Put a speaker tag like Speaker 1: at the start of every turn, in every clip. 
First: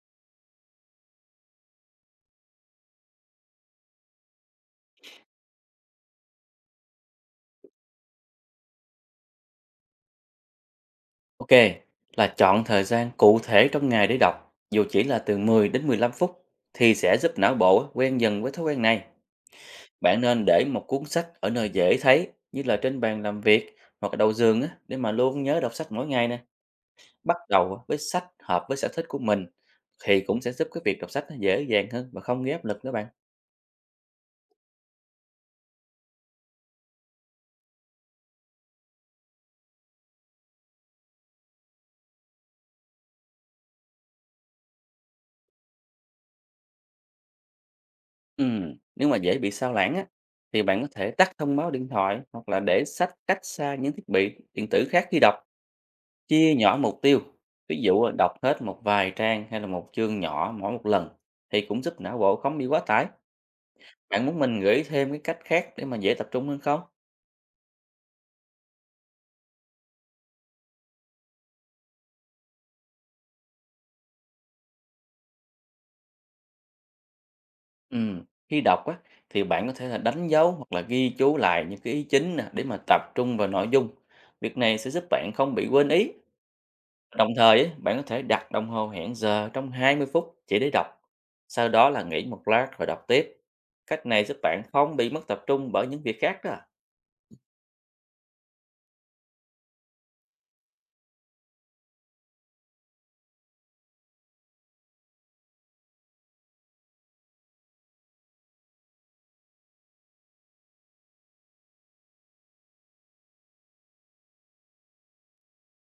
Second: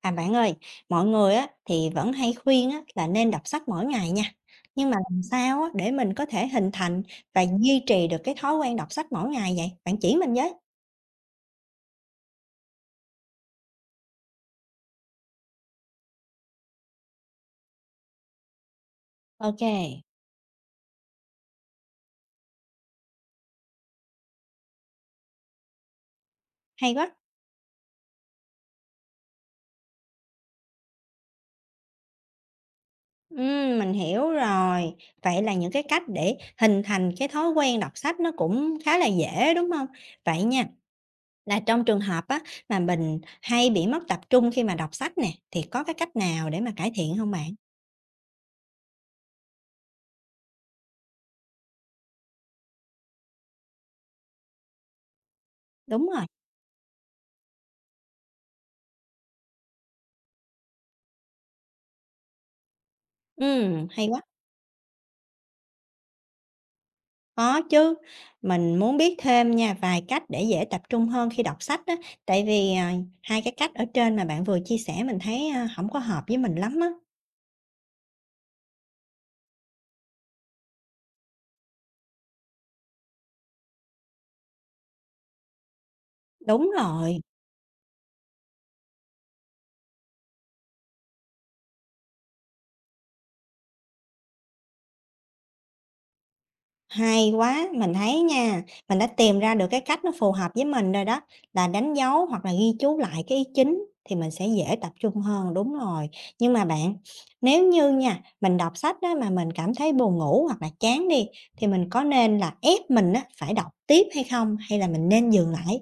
Speaker 1: À bạn ơi, mọi người á thì vẫn hay khuyên á là nên đọc sách mỗi ngày nha. Nhưng mà làm sao á để mình có thể hình thành và duy trì được cái thói quen đọc sách mỗi ngày vậy? Bạn chỉ mình với.
Speaker 2: Ok, là chọn thời gian cụ thể trong ngày để đọc, dù chỉ là từ 10 đến 15 phút, thì sẽ giúp não bộ á, quen dần với thói quen này.
Speaker 1: Ok,
Speaker 2: Bạn nên để một cuốn sách ở nơi dễ thấy, như là trên bàn làm việc hoặc là đầu giường á, để mà luôn nhớ đọc sách mỗi ngày nè.
Speaker 1: hay quá.
Speaker 2: Bắt đầu á, với sách hợp với sở thích của mình, thì cũng sẽ giúp cái việc đọc sách nó dễ dàng hơn và không gây áp lực nữa bạn.
Speaker 1: Mình hiểu rồi. Vậy là những cái cách để hình thành cái thói quen đọc sách nó cũng khá là dễ đúng không? Vậy nha, là trong trường hợp á mà mình hay bị mất tập trung khi mà đọc sách nè thì có cái cách nào để mà cải thiện không bạn?
Speaker 2: Nếu mà dễ bị sao lãng á, thì bạn có thể tắt thông báo điện thoại hoặc là để sách cách xa những thiết bị điện tử khác khi đọc.
Speaker 1: Đúng rồi.
Speaker 2: Chia nhỏ mục tiêu, ví dụ đọc hết một vài trang hay là một chương nhỏ mỗi một lần thì cũng giúp não bộ không bị quá tải.
Speaker 1: Hay quá.
Speaker 2: Bạn muốn mình gửi thêm cái cách khác để mà dễ tập trung hơn không?
Speaker 1: Có chứ, mình muốn biết thêm nha vài cách để dễ tập trung hơn khi đọc sách á, tại vì, à, hai cái cách ở trên mà bạn vừa chia sẻ mình thấy, a, hổng có hợp với mình lắm á.
Speaker 2: Ừ, khi đọc á thì bạn có thể là đánh dấu hoặc là ghi chú lại những cái ý chính nè để mà tập trung vào nội dung. Việc này sẽ giúp bạn không bị quên ý.
Speaker 1: Đúng rồi,
Speaker 2: Đồng thời á, bạn có thể đặt đồng hồ hẹn giờ trong 20 phút chỉ để đọc. Sau đó là nghỉ một lát rồi đọc tiếp. Cách này giúp bạn không bị mất tập trung bởi những việc khác đó.
Speaker 1: hay quá, mình thấy nha, mình đã tìm ra được cái cách nó phù hợp với mình rồi đó, là đánh dấu hoặc là ghi chú lại cái ý chính thì mình sẽ dễ tập trung hơn, đúng rồi. Nhưng mà bạn, nếu như nha, mình đọc sách á mà mình cảm thấy buồn ngủ hoặc là chán đi, thì mình có nên là ép mình á phải đọc tiếp hay không, hay là mình nên dừng lại?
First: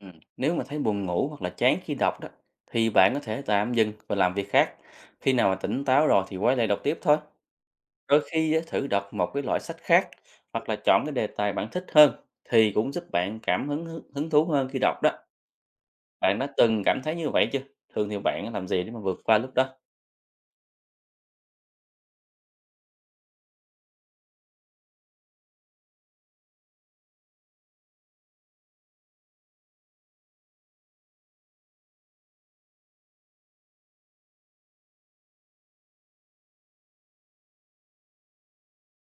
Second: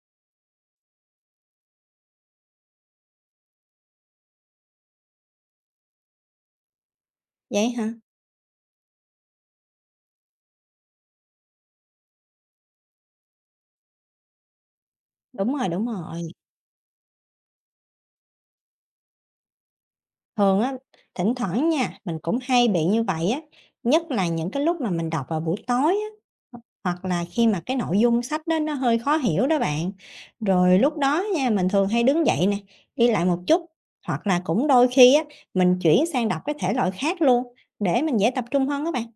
Speaker 2: Ừ. Nếu mà thấy buồn ngủ hoặc là chán khi đọc đó thì bạn có thể tạm dừng và làm việc khác. Khi nào mà tỉnh táo rồi thì quay lại đọc tiếp thôi.
Speaker 1: Vậy hả?
Speaker 2: Đôi khi á, thử đọc một cái loại sách khác hoặc là chọn cái đề tài bạn thích hơn thì cũng giúp bạn cảm hứng hứng hứng thú hơn khi đọc đó.
Speaker 1: Đúng rồi, đúng rồi.
Speaker 2: Bạn đã từng cảm thấy như vậy chưa? Thường thì bạn làm gì để mà vượt qua lúc đó?
Speaker 1: Thường á, thỉnh thoảng nha, mình cũng hay bị như vậy á, nhất là những cái lúc mà mình đọc vào buổi tối á, h hoặc là khi mà cái nội dung sách đó nó hơi khó hiểu đó bạn. Rồi lúc đó nha, mình thường hay đứng dậy nè, đi lại một chút, hoặc là cũng đôi khi á, mình chuyển sang đọc cái thể loại khác luôn để mình dễ tập trung hơn các bạn.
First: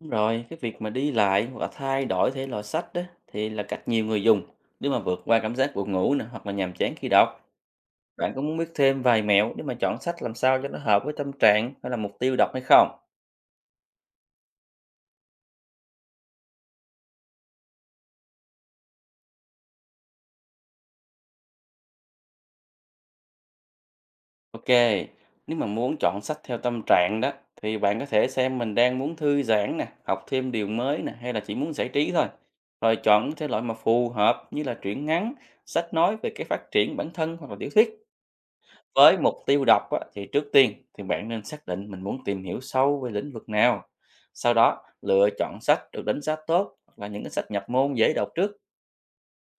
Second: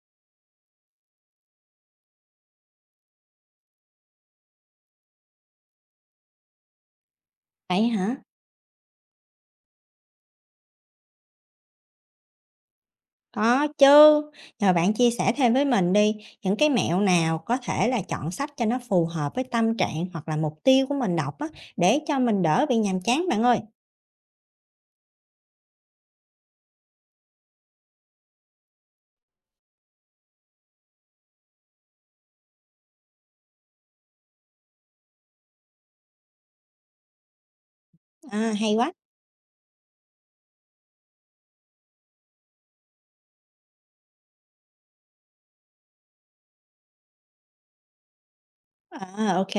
Speaker 2: Đúng rồi, cái việc mà đi lại hoặc là thay đổi thể loại sách đó thì là cách nhiều người dùng để mà vượt qua cảm giác buồn ngủ nè hoặc là nhàm chán khi đọc.
Speaker 1: Vậy hả?
Speaker 2: Bạn có muốn biết thêm vài mẹo để mà chọn sách làm sao cho nó hợp với tâm trạng hay là mục tiêu đọc hay không?
Speaker 1: Có chứ, nhờ bạn chia sẻ thêm với mình đi, những cái mẹo nào có thể là chọn sách cho nó phù hợp với tâm trạng hoặc là mục tiêu của mình đọc á, để cho mình đỡ bị nhàm chán bạn ơi.
Speaker 2: Ok, nếu mà muốn chọn sách theo tâm trạng đó thì bạn có thể xem mình đang muốn thư giãn nè, học thêm điều mới nè hay là chỉ muốn giải trí thôi. Rồi chọn cái thể loại mà phù hợp như là truyện ngắn, sách nói về cái phát triển bản thân hoặc là tiểu thuyết.
Speaker 1: À, hay quá.
Speaker 2: Với mục tiêu đọc á, thì trước tiên thì bạn nên xác định mình muốn tìm hiểu sâu về lĩnh vực nào. Sau đó lựa chọn sách được đánh giá tốt hoặc là những cái sách nhập môn dễ đọc trước.
Speaker 1: À, ok.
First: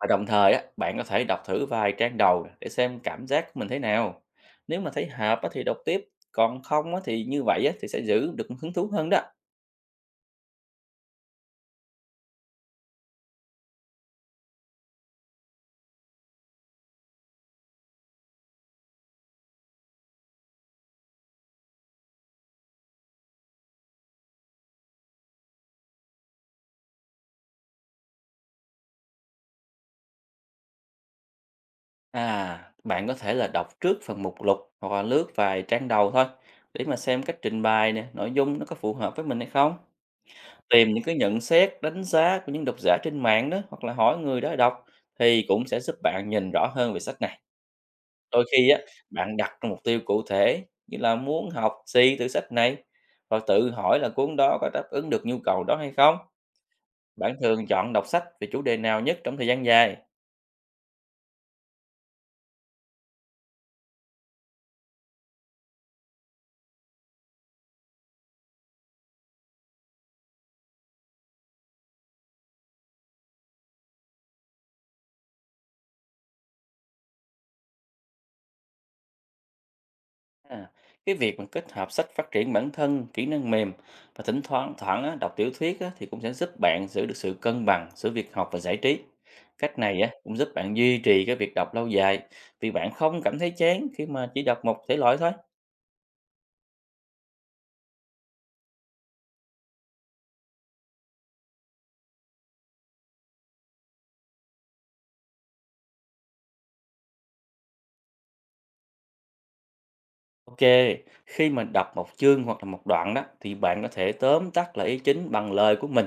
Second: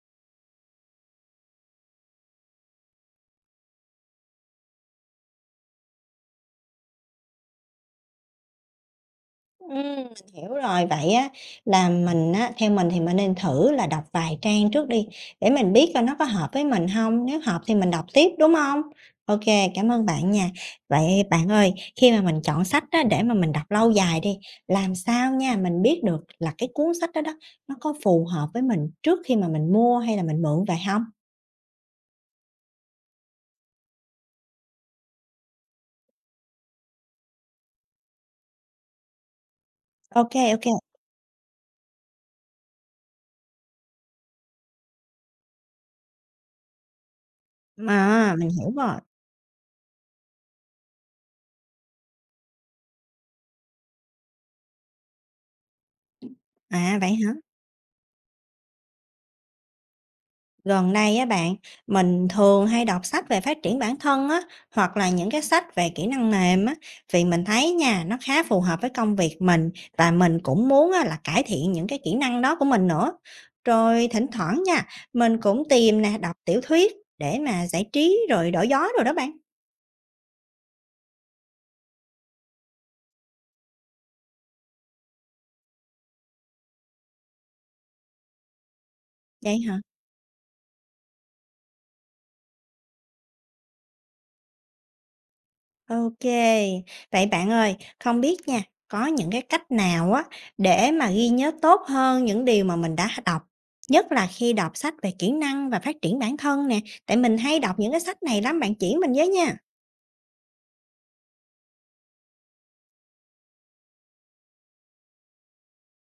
Speaker 2: Và đồng thời á, bạn có thể đọc thử vài trang đầu nè, để xem cảm giác của mình thế nào. Nếu mà thấy hợp á, thì đọc tiếp, còn không á, thì như vậy á, thì sẽ giữ được hứng thú hơn đó.
Speaker 1: Mình hiểu rồi. Vậy á là mình á theo mình thì mình nên thử là đọc vài trang trước đi, để mình biết coi nó có hợp với mình không, nếu hợp thì mình đọc tiếp, đúng không? Ok, cảm ơn bạn nha. Vậy bạn ơi, khi mà mình chọn sách á để mà mình đọc lâu dài đi, làm sao nha mình biết được là cái cuốn sách đó đó nó có phù hợp với mình trước khi mà mình mua hay là mình mượn về không?
Speaker 2: À, bạn có thể là đọc trước phần mục lục hoặc là lướt vài trang đầu thôi để mà xem cách trình bày nè, nội dung nó có phù hợp với mình hay không.
Speaker 1: Ok,
Speaker 2: Tìm những cái nhận xét, đánh giá của những độc giả trên mạng đó hoặc là hỏi người đã đọc thì cũng sẽ giúp bạn nhìn rõ hơn về sách nè.
Speaker 1: mà
Speaker 2: Đôi
Speaker 1: mình
Speaker 2: khi
Speaker 1: hiểu
Speaker 2: á,
Speaker 1: rồi.
Speaker 2: bạn đặt ra mục tiêu cụ thể như là muốn học gì từ sách này và tự hỏi là cuốn đó có đáp ứng được nhu cầu đó hay không.
Speaker 1: À, vậy hả?
Speaker 2: Bạn thường chọn đọc sách về chủ đề nào nhất trong thời gian dài?
Speaker 1: Gần đây á bạn, mình thường hay đọc sách về phát triển bản thân á, hoặc là những cái sách về kỹ năng mềm á, vì mình thấy nha, nó khá phù hợp với công việc mình và mình cũng muốn á, là cải thiện những cái kỹ năng đó của mình nữa. Rồi thỉnh thoảng nha, mình cũng tìm nè, đọc tiểu thuyết để mà giải trí rồi đổi gió rồi đó bạn.
Speaker 2: À, cái việc mà kết hợp sách phát triển bản thân, kỹ năng mềm và thỉnh thoảng thoảng á, đọc tiểu thuyết á, thì cũng sẽ giúp bạn giữ được sự cân bằng giữa việc học và giải trí.
Speaker 1: Vậy
Speaker 2: Cách
Speaker 1: hả?
Speaker 2: này á, cũng giúp bạn duy trì cái việc đọc lâu dài vì bạn không cảm thấy chán khi mà chỉ đọc một thể loại thôi.
Speaker 1: Ok. Vậy bạn ơi, không biết nha, có những cái cách nào á để mà ghi nhớ tốt hơn những điều mà mình đã đọc, nhất là khi đọc sách về kỹ năng và phát triển bản thân nè, tại mình hay đọc những cái sách này lắm, bạn chỉ mình với nha.
Speaker 2: Ok, khi mình đọc một chương hoặc là một đoạn đó thì bạn có thể tóm tắt lại ý chính bằng lời của mình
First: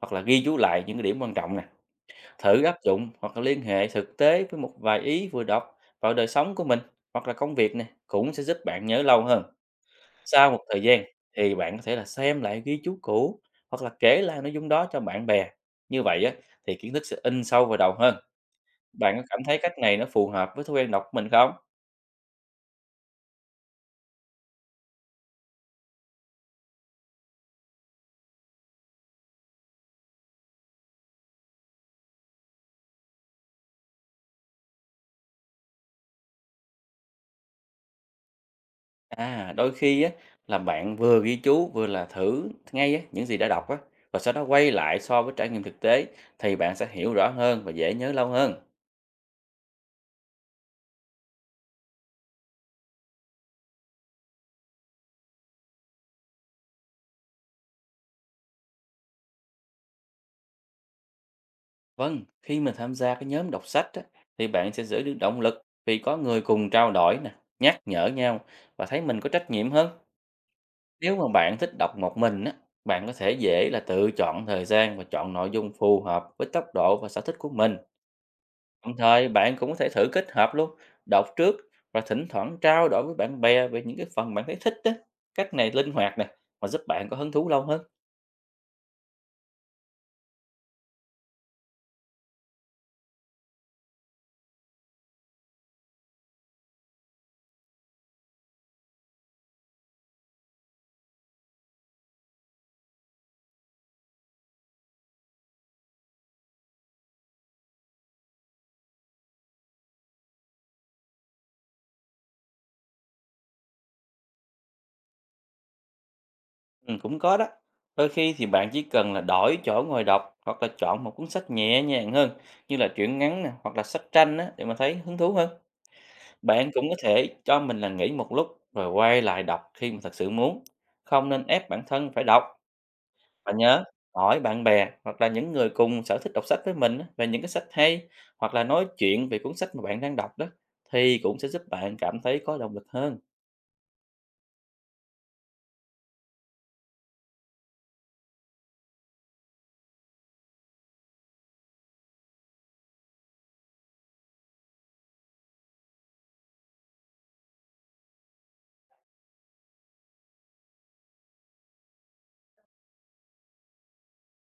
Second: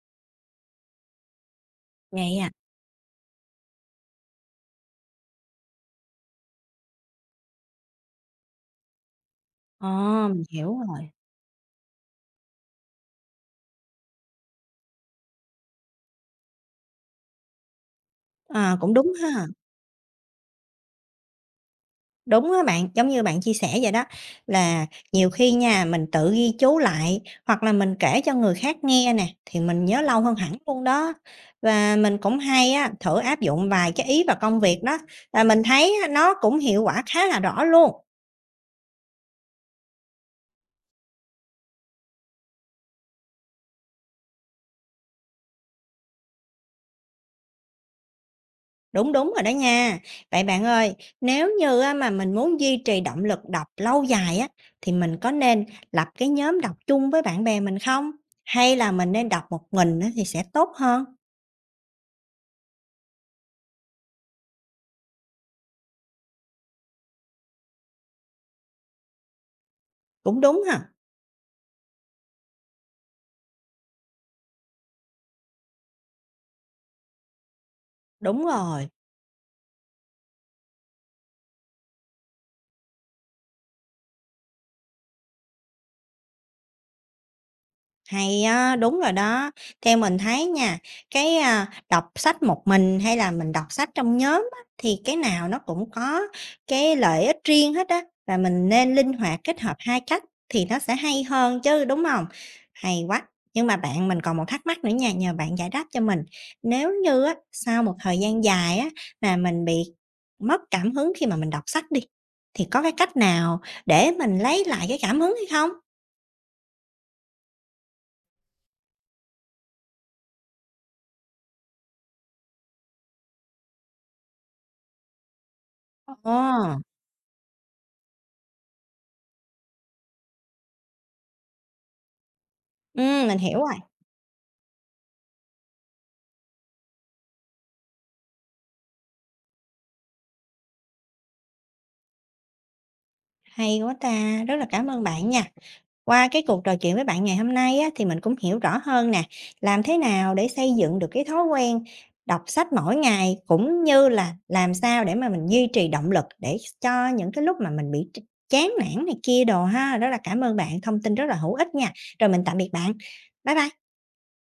Speaker 2: hoặc là ghi chú lại những cái điểm quan trọng nè,
Speaker 1: Vậy à?
Speaker 2: thử áp dụng hoặc là liên hệ thực tế với một vài ý vừa đọc vào đời sống của mình hoặc là công việc nè, cũng sẽ giúp bạn nhớ lâu hơn.
Speaker 1: Ờ, mình
Speaker 2: Sau một
Speaker 1: hiểu
Speaker 2: thời gian
Speaker 1: rồi.
Speaker 2: thì bạn có thể là xem lại ghi chú cũ hoặc là kể lại nội dung đó cho bạn bè. Như vậy á thì kiến thức sẽ in sâu vào đầu hơn.
Speaker 1: À, cũng đúng
Speaker 2: Bạn có cảm
Speaker 1: ha.
Speaker 2: thấy cách này nó phù hợp với thói quen đọc của mình không?
Speaker 1: Đúng á bạn, giống như bạn chia sẻ vậy đó, là nhiều khi nha, mình tự ghi chú lại hoặc là mình kể cho người khác nghe nè, thì mình nhớ lâu hơn hẳn luôn đó. Và mình cũng hay á, thử áp dụng vài cái ý vào công việc đó, và mình thấy á, nó cũng hiệu quả khá là rõ luôn.
Speaker 2: À, đôi khi á là bạn vừa ghi chú vừa là thử ngay á những gì đã đọc á và sau đó quay lại so với trải nghiệm thực tế thì bạn sẽ hiểu rõ hơn và dễ nhớ lâu hơn.
Speaker 1: Đúng, đúng rồi đó nha. Vậy bạn ơi, nếu như á, mà mình muốn duy trì động lực đọc lâu dài á, thì mình có nên lập cái nhóm đọc chung với bạn bè mình không? Hay là mình nên đọc một mình á, thì sẽ tốt hơn?
Speaker 2: Vâng, khi mà tham gia cái nhóm đọc sách á thì bạn sẽ giữ được động lực vì có người cùng trao đổi nè, nhắc nhở nhau và thấy mình có trách nhiệm hơn.
Speaker 1: Cũng đúng ha.
Speaker 2: Nếu mà bạn thích đọc một mình á, bạn có thể dễ là tự chọn thời gian và chọn nội dung phù hợp với tốc độ và sở thích của mình.
Speaker 1: Đúng rồi,
Speaker 2: Đồng thời, bạn cũng có thể thử kết hợp luôn, đọc trước và thỉnh thoảng trao đổi với bạn bè về những cái phần bạn thấy thích đó. Cách này linh hoạt nè, mà giúp bạn có hứng thú lâu hơn.
Speaker 1: hay á, đúng rồi đó. Theo mình thấy nha, đọc sách một mình hay là mình đọc sách trong nhóm á, thì cái nào nó cũng có cái lợi ích riêng hết á, và mình nên linh hoạt kết hợp hai cách thì nó sẽ hay hơn chứ, đúng không? Hay quá! Nhưng mà bạn, mình còn một thắc mắc nữa nha, nhờ bạn giải đáp cho mình. Nếu như á, sau một thời gian dài á, mà mình bị mất cảm hứng khi mà mình đọc sách đi, thì có cái cách nào để mình lấy lại cái cảm hứng hay không?
Speaker 2: Ừ, cũng có đó. Đôi khi thì bạn chỉ cần là đổi chỗ ngồi đọc hoặc là chọn một cuốn sách nhẹ nhàng hơn như là truyện ngắn nè, hoặc là sách tranh á, để mà thấy hứng thú hơn.
Speaker 1: Ờ.
Speaker 2: Bạn
Speaker 1: Ờ.
Speaker 2: cũng có thể cho mình là nghỉ một lúc rồi quay lại đọc khi mà thật sự muốn. Không nên ép bản thân phải đọc.
Speaker 1: Mình
Speaker 2: Và
Speaker 1: hiểu rồi.
Speaker 2: nhớ hỏi bạn bè hoặc là những người cùng sở thích đọc sách với mình á, về những cái sách hay hoặc là nói chuyện về cuốn sách mà bạn đang đọc đó thì cũng sẽ giúp bạn cảm thấy có động lực hơn.
Speaker 1: Hay quá ta! Rất là cảm ơn bạn nha. Qua cái cuộc trò chuyện với bạn ngày hôm nay á, thì mình cũng hiểu rõ hơn nè, làm thế nào để xây dựng được cái thói quen đọc sách mỗi ngày, cũng như là làm sao để mà mình duy trì động lực để cho những cái lúc mà mình bị chán nản này kia đồ ha. Rất là cảm ơn bạn, thông tin rất là hữu ích nha. Rồi mình tạm biệt bạn. Bye bye.